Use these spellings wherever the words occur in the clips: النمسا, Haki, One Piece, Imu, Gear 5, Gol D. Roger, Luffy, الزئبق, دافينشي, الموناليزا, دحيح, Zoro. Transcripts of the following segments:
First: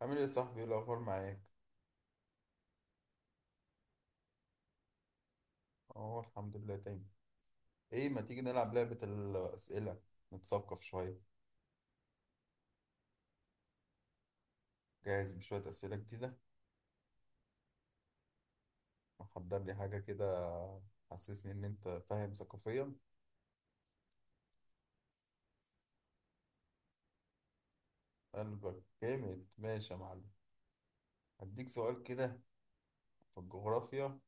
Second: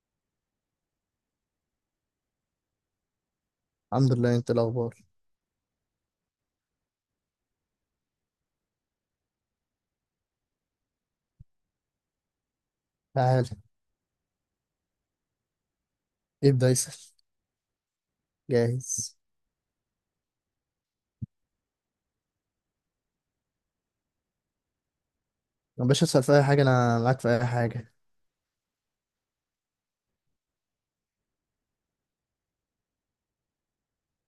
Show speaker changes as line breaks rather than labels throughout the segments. عامل ايه يا صاحبي؟ ايه الاخبار معاك؟
الحمد لله، انت الاخبار؟
اه، الحمد لله تاني. ايه، ما تيجي نلعب لعبة الاسئلة؟ نتثقف شوية.
تعال.
جاهز بشوية اسئلة جديدة.
ابدا اسال. جاهز.
محضر لي حاجة كده؟ حسسني ان انت فاهم ثقافيا.
يا باشا اسال في اي حاجه، انا معاك في اي حاجه.
قلبك جامد، ماشي يا معلم. هديك سؤال كده في الجغرافيا.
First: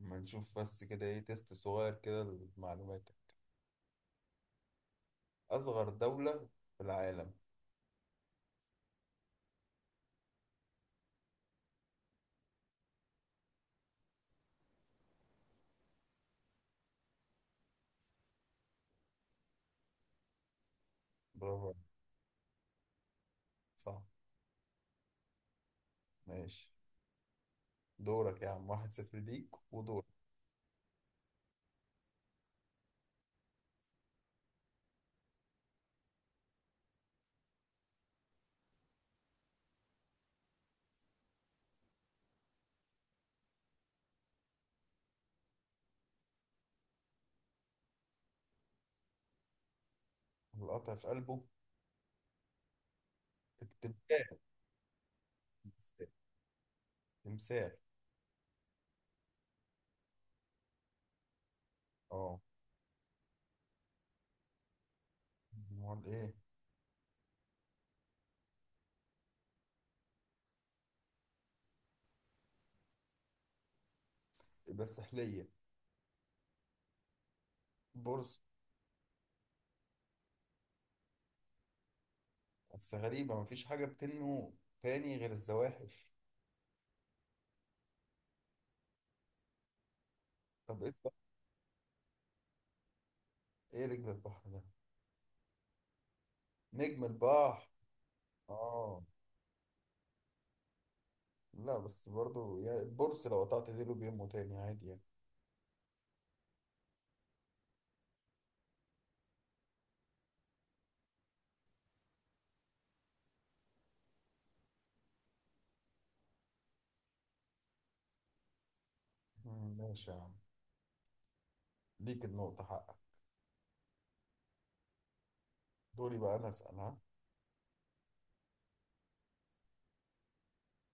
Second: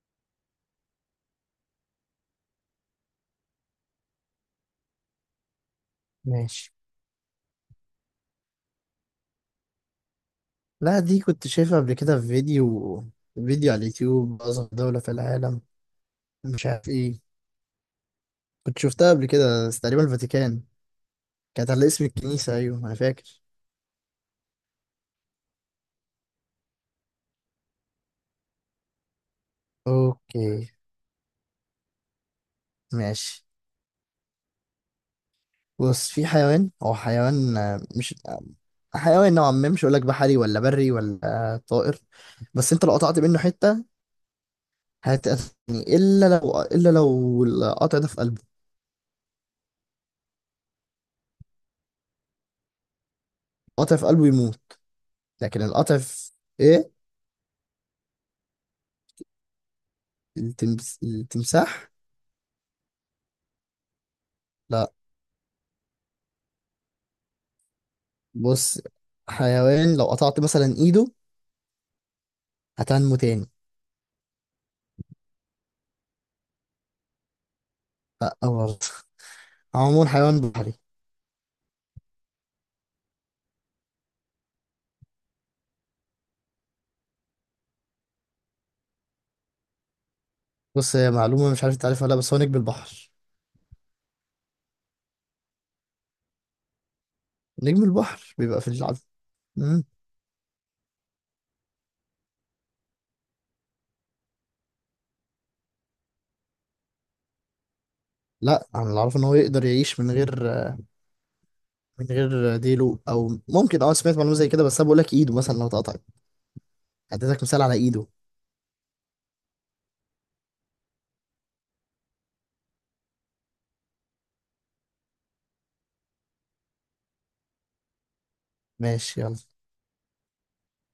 اما نشوف بس كده، ايه، تيست صغير كده لمعلوماتك. اصغر دولة
ماشي.
في العالم.
لا، دي كنت شايفها قبل كده في فيديو على اليوتيوب. اصغر دوله في العالم، مش عارف ايه. كنت شفتها قبل كده، بس تقريبا الفاتيكان.
برافو
كانت
عليك.
على اسم الكنيسه، ايوه انا فاكر.
صح. ماشي. دورك يا عم، واحد صفر ليك ودورك.
اوكي ماشي. بص، في حيوان، هو حيوان مش حيوان نوعا ما، مش هقول لك بحري ولا بري ولا طائر. بس انت لو قطعت منه حته هتقتلني، الا لو القطع ده في قلبه.
القطع في قلبه؟
القطع في قلبه
تكتب.
يموت، لكن القطع في ايه.
تمثال.
التمساح.
اه.
لا.
امال ايه؟
بص، حيوان لو قطعت مثلا ايده هتنمو تاني.
بس سحلية؟
لا،
برص؟
أو عموما حيوان بحري.
بس غريبة، مفيش حاجة بتنمو تاني غير الزواحف. طب ايه
بص، هي
الصح-
معلومة مش عارف انت عارفها ولا لا، بس هو نجم البحر.
ايه، رجل البحر ده، نجم البحر.
نجم البحر بيبقى في العب.
اه.
مم.
لا بس برضو يعني البرص لو قطعت ديله بينمو تاني عادي يعني.
لا، انا اللي اعرفه ان هو يقدر يعيش من غير، من غير ديله، او ممكن اه سمعت معلومة زي كده، بس انا بقول لك ايده مثلا لو اتقطعت. اديتك مثال على ايده.
ماشي يا عم، ليك النقطة حقك. دوري بقى انا اسأل، ها.
ماشي يلا.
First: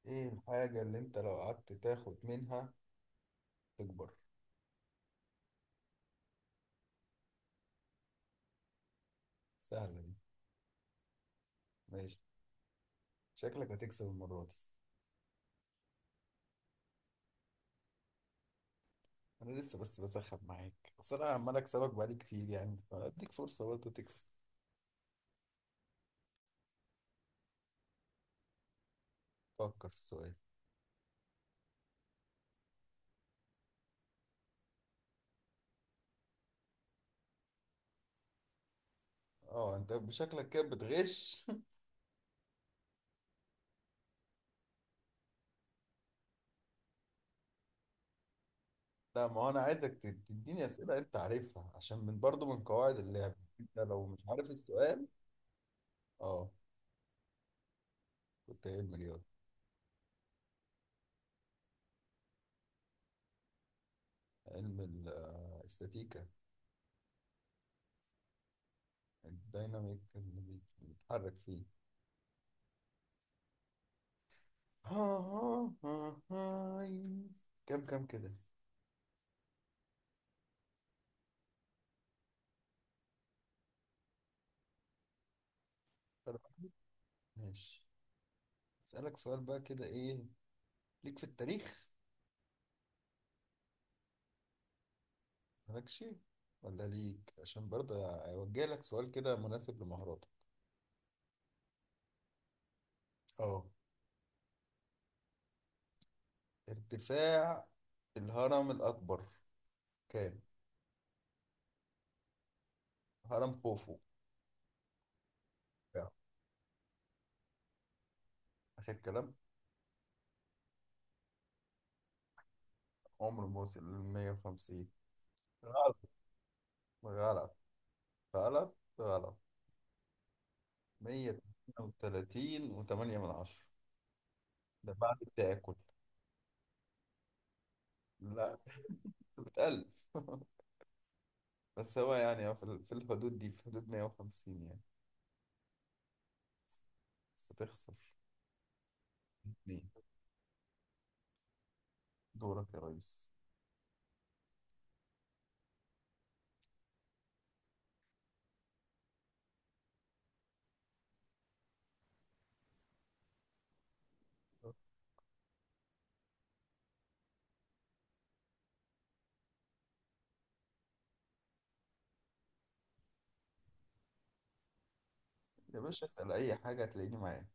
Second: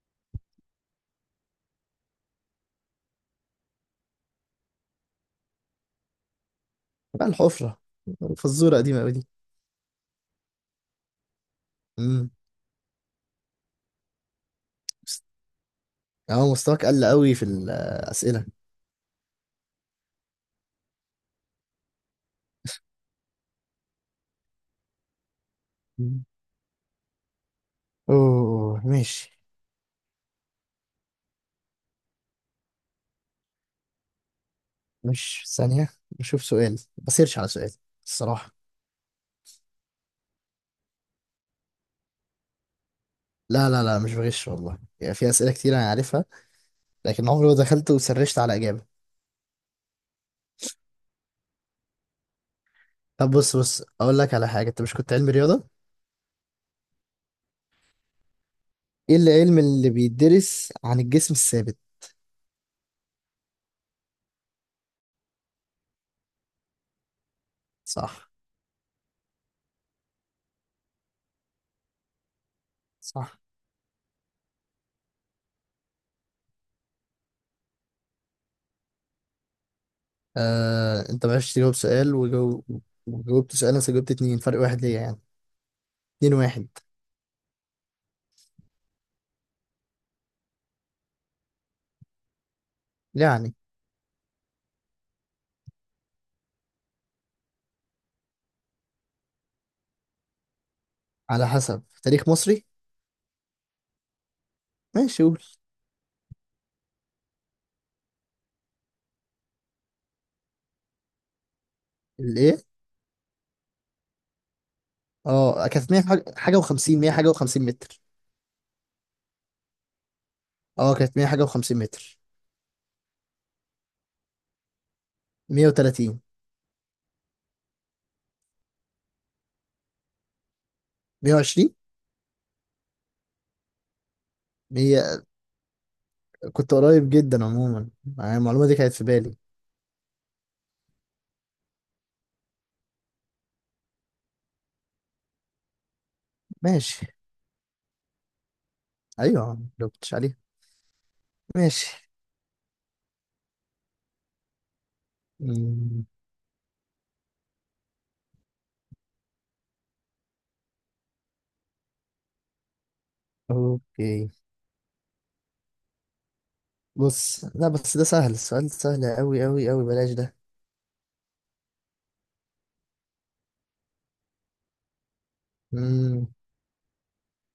ايه الحاجة اللي انت لو قعدت تاخد منها تكبر؟
بقى الحفرة، فزورة قديمة أوي دي.
سهلة دي. ماشي.
مم.
شكلك هتكسب المرة دي.
اه مستواك قل أوي في الأسئلة.
انا لسه بس بسخن معاك، بس انا عمال اكسبك بقالي كتير يعني، اديك فرصه برضه تكسب.
مم. أوه ماشي.
فكر في سؤال.
مش ثانية، نشوف سؤال بسيرش على سؤال الصراحة.
اه، انت بشكلك كده بتغش.
لا لا لا، مش بغش والله، يعني في أسئلة كتير أنا عارفها، لكن عمري ما دخلت وسرشت على إجابة.
لا، ما هو انا عايزك تديني اسئله انت عارفها، عشان من برضه من قواعد
طب
اللعب.
بص،
انت لو مش
أقول لك على
عارف
حاجة، أنت مش
السؤال.
كنت علمي رياضة؟
اه، كنت علم
إيه
رياضه.
العلم اللي بيدرس عن الجسم الثابت؟
علم ال- آه، الاستاتيكا.
صح.
الديناميك اللي بيتحرك فيه.
صح.
ها ها ها هاي. كم كده.
أنت ما عرفتش تجاوب سؤال، وجاوبت سؤال، أنا جاوبت اتنين، فرق واحد ليا يعني. اتنين واحد.
ماشي. اسالك سؤال بقى كده، ايه ليك في التاريخ؟
يعني
مالكش ولا ليك؟ عشان برضه اوجه لك سؤال كده مناسب لمهاراتك.
على حسب تاريخ مصري.
اه،
ماشي قول.
ارتفاع الهرم الاكبر كام؟
الايه؟
هرم خوفو.
اه كانت 100
يعني.
حاجة و50، 100 حاجه و50 متر.
اخر كلام.
اه كانت 100 حاجه و50 متر.
عمره ما وصل ل 150 غلط
130.
غلط غلط غلط.
120.
132 و8 من عشرة. ده بعد
100.
التاكل.
كنت قريب جدا عموما، يعني
لا.
المعلومه دي كانت في بالي.
بتألف. بس هو يعني هو في في الحدود دي، في حدود 150 يعني.
ماشي.
بس تخسر
ايوه يا عم،
اتنين.
لو كنتش عليها. ماشي.
دورك يا ريس.
مم، اوكي. بص، لا بس ده سهل، السؤال سهل قوي قوي، بلاش ده.
يا باشا،
مم.
اسأل أي حاجة هتلاقيني معاك،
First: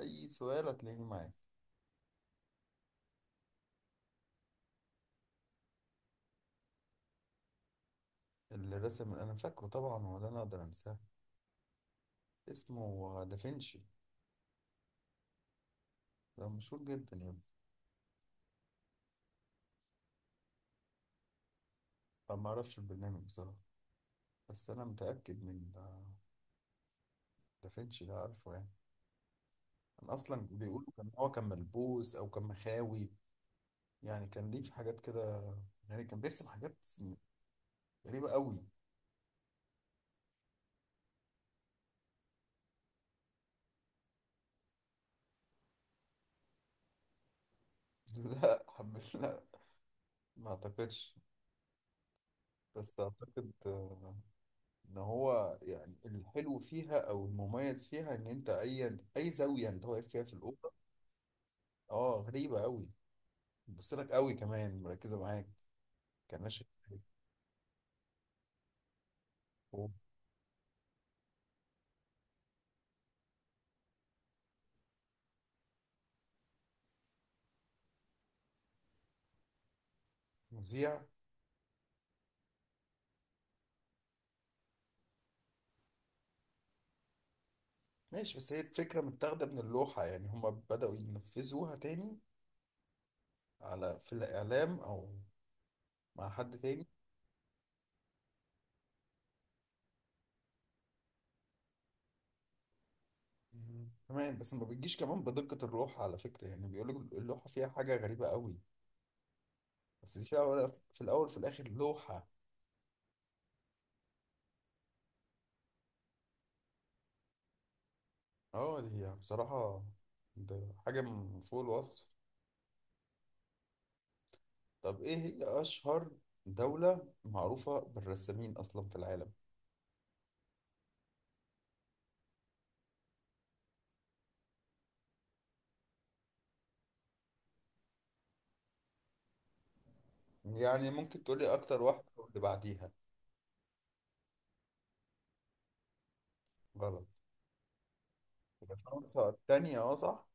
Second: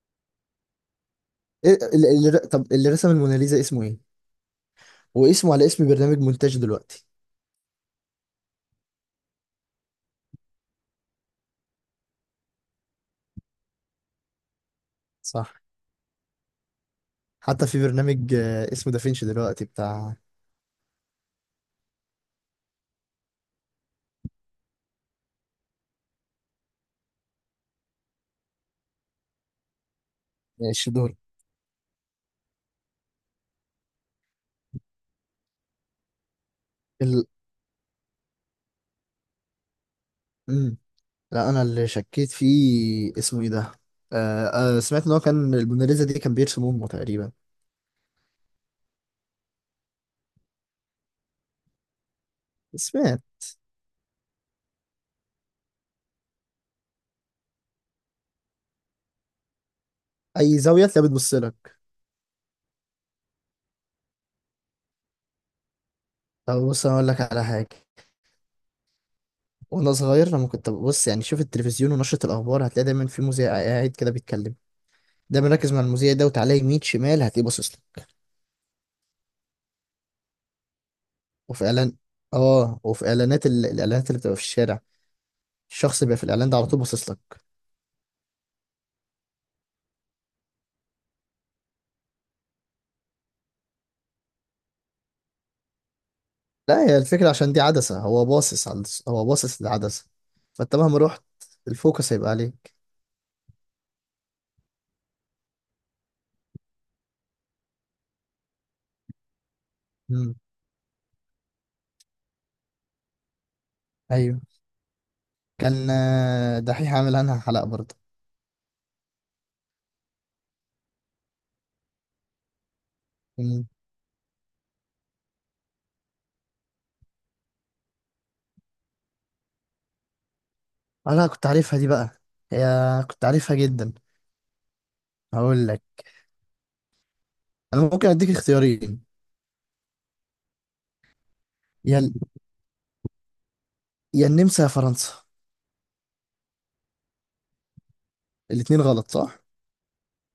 أي سؤال هتلاقيني معاك.
طب اللي رسم الموناليزا اسمه ايه؟ واسمه على اسم برنامج مونتاج دلوقتي.
اللي رسم أنا فاكره طبعا، ولا أنا أقدر أنساه؟ اسمه دافنشي.
صح.
ده مشهور جدا يا ابني.
حتى في برنامج اسمه دافينشي دلوقتي بتاع
أنا ما أعرفش البرنامج بصراحة، بس أنا متأكد من دافنشي ده عارفه يعني. أنا أصلا بيقولوا كان
الشدور.
هو كان ملبوس أو كان مخاوي، يعني كان ليه في حاجات كده، يعني كان بيرسم حاجات
ال...
غريبة قوي.
مم. لا، انا اللي شكيت فيه اسمه ايه ده. آه آه، سمعت ان هو كان الموناليزا دي كان بيرسم امه تقريبا.
لا حب، لا، ما أعتقدش. بس
سمعت.
أعتقد ان هو يعني الحلو فيها او المميز فيها ان انت اي زاويه انت واقف فيها في
اي
الاوضه.
زاويه تلاقيها بتبص لك.
اه غريبه قوي. بتبص لك قوي، كمان مركزه معاك. كان
طب
ماشي.
بص، انا اقول لك على حاجه. وانا صغير لما كنت ببص يعني شوف التلفزيون ونشره الاخبار، هتلاقي دايما في مذيع قاعد كده بيتكلم، دايما ركز مع المذيع ده وتعالى يمين شمال هتلاقيه باصص لك.
مذيع.
وفي اعلان، اه وفي اعلانات الاعلانات اللي بتبقى في الشارع، الشخص اللي بيبقى في الاعلان ده على طول باصص لك.
ماشي، بس هي الفكره متاخده من اللوحه يعني، هما بداوا ينفذوها تاني، على في الاعلام او مع حد
لا،
تاني.
هي الفكرة عشان دي عدسة، هو باصص للعدسة، فانت مهما رحت الفوكس هيبقى عليك.
مم. كمان بس ما بتجيش كمان بدقه اللوحه على فكره، يعني بيقولوا اللوحه فيها حاجه غريبه قوي. بس دي في
امم،
الاول، في الاول، في الاخر لوحه.
ايوه. كان دحيح عامل عنها حلقة برضه.
اه دي هي بصراحة، ده حاجة من فوق الوصف.
امم.
طب ايه هي أشهر دولة معروفة بالرسامين أصلا في العالم؟
انا كنت عارفها دي بقى. هي كنت عارفها جدا. هقول لك، انا ممكن اديك اختيارين.
يعني ممكن تقولي أكتر
يا
واحدة
ال-
واللي بعديها.
يا النمسا يا فرنسا.
غلط. يبقى
الاتنين غلط،
فرنسا
صح؟
التانية، اه صح،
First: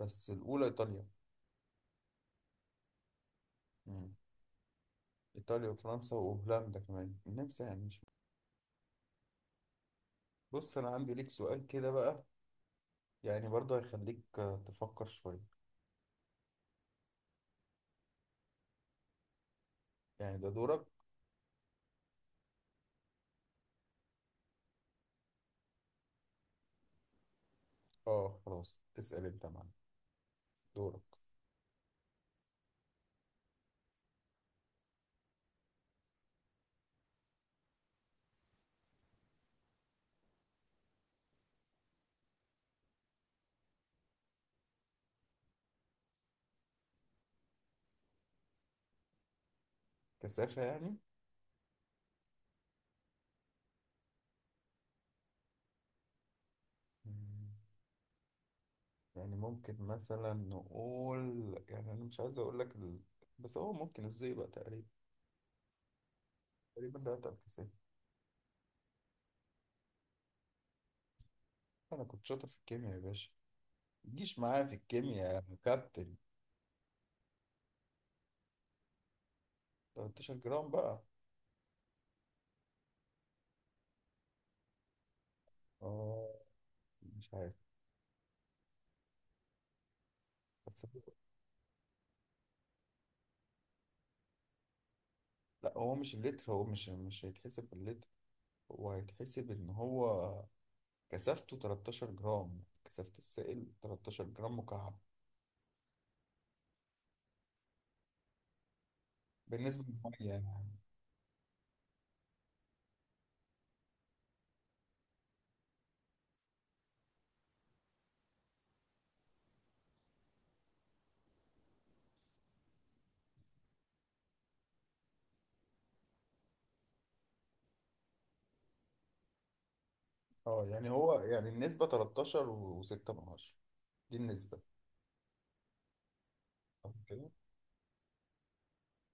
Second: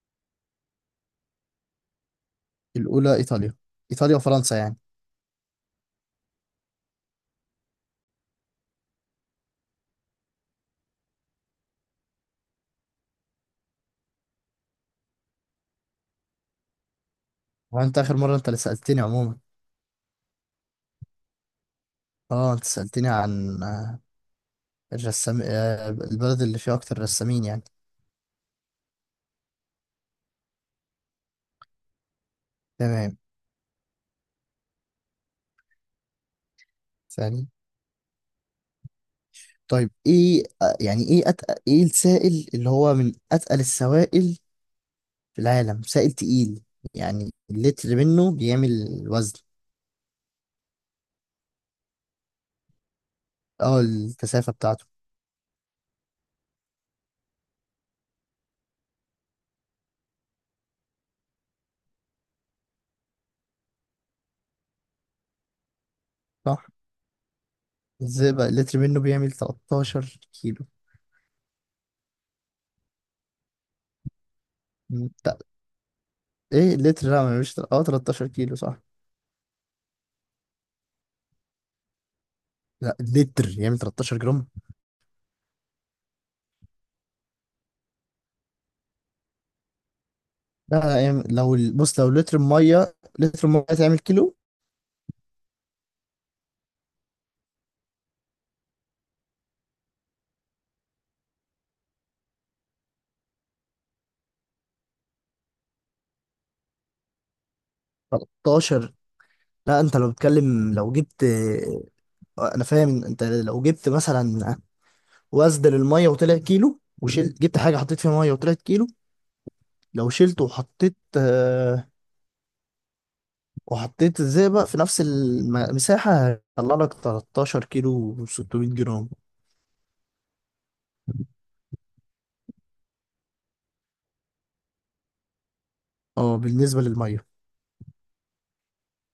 بس الأولى إيطاليا.
الاولى ايطاليا.
مم.
ايطاليا وفرنسا يعني.
إيطاليا وفرنسا وهولندا، كمان النمسا يعني، مش بص، أنا عندي ليك سؤال كده بقى، يعني برضه هيخليك تفكر شوية.
وانت اخر مره انت اللي سالتني عموما.
يعني ده دورك.
اه انت سالتني عن الرسام، البلد اللي فيها اكتر رسامين يعني.
اه خلاص، اسأل انت يا معلم، دورك.
تمام. ثاني. طيب ايه يعني ايه أتقل، ايه السائل اللي هو من اتقل السوائل في العالم، سائل تقيل يعني اللتر منه بيعمل وزن.
كثافة يعني.
اه الكثافة بتاعته.
مم. يعني ممكن مثلا نقول، يعني انا مش عايز اقول لك ال... بس هو ممكن الزئبق تقريبا.
صح.
تقريبا ده اتقل كسافة.
ازاي بقى اللتر منه بيعمل 13 كيلو.
انا كنت شاطر في الكيمياء يا باشا، متجيش معايا في الكيمياء
لا
يا كابتن.
ايه اللتر، لا ما بيعملش اه 13 كيلو صح.
13 جرام بقى.
لا اللتر يعمل 13 جرام.
اه مش عارف،
لا
بس
لا
هو...
يعمل، لو بص، لو لتر ميه، لتر ميه تعمل كيلو.
لا هو مش اللتر، هو مش هيتحسب باللتر. هو هيتحسب ان هو كثافته 13 جرام، كثافة السائل 13 جرام مكعب
13. لا،
بالنسبة
انت لو
للمية يعني.
بتتكلم لو جبت انا فاهم، انت لو جبت مثلا واسدل الميه وطلع كيلو وشيل، جبت حاجه حطيت فيها ميه وطلعت كيلو، لو شلته وحطيت آه وحطيت الزئبق في نفس المساحه هيطلع لك 13 كيلو و600 جرام.
اه يعني هو يعني النسبة 13 و6 من عشرة، دي النسبة.
اه بالنسبه للميه.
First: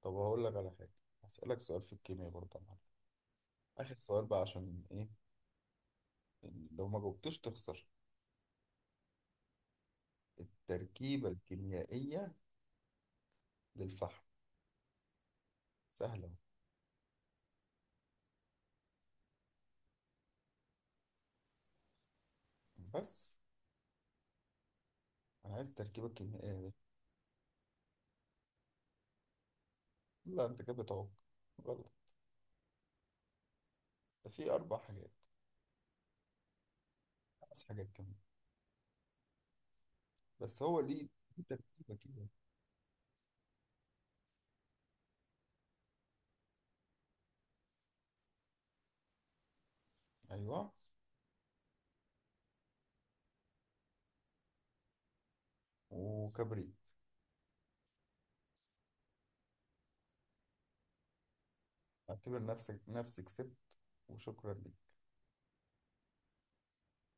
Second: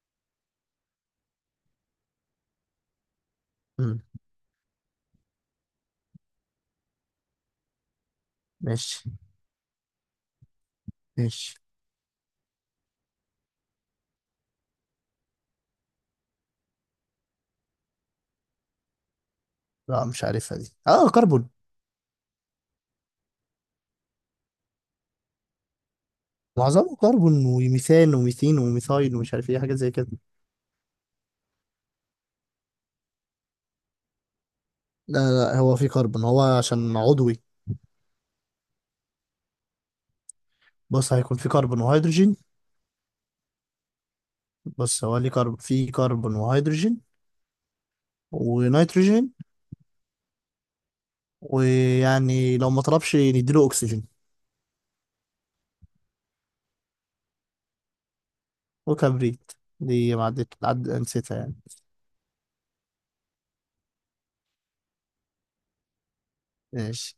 طب هقول لك على حاجة، هسألك سؤال في الكيمياء برضه يا معلم، آخر
مم.
سؤال بقى، عشان إيه؟ لو ما جاوبتوش تخسر.
ماشي.
التركيبة
ماشي.
الكيميائية للفحم. سهلة أهو.
لا مش عارفها دي، اه كربون.
بس أنا عايز التركيبة الكيميائية.
معظمه كربون وميثان وميثين وميثايل ومش عارف ايه حاجات زي كده.
دي لا، أنت كده بتعوق. غلط. ده في أربع حاجات،
لا لا، هو في كربون هو عشان عضوي.
خمس حاجات كمان. بس هو ليه
بص، هيكون
ليه
في كربون
تركيبة كده؟
وهيدروجين. بص هو ليه في كربون وهيدروجين ونيتروجين،
أيوه.
ويعني لو ما طلبش نديله اكسجين.
وكبريت.
وكبريت. دي ما نسيتها يعني.
اعتبر نفسك، نفسي كسبت. وشكرا لك.
ماشي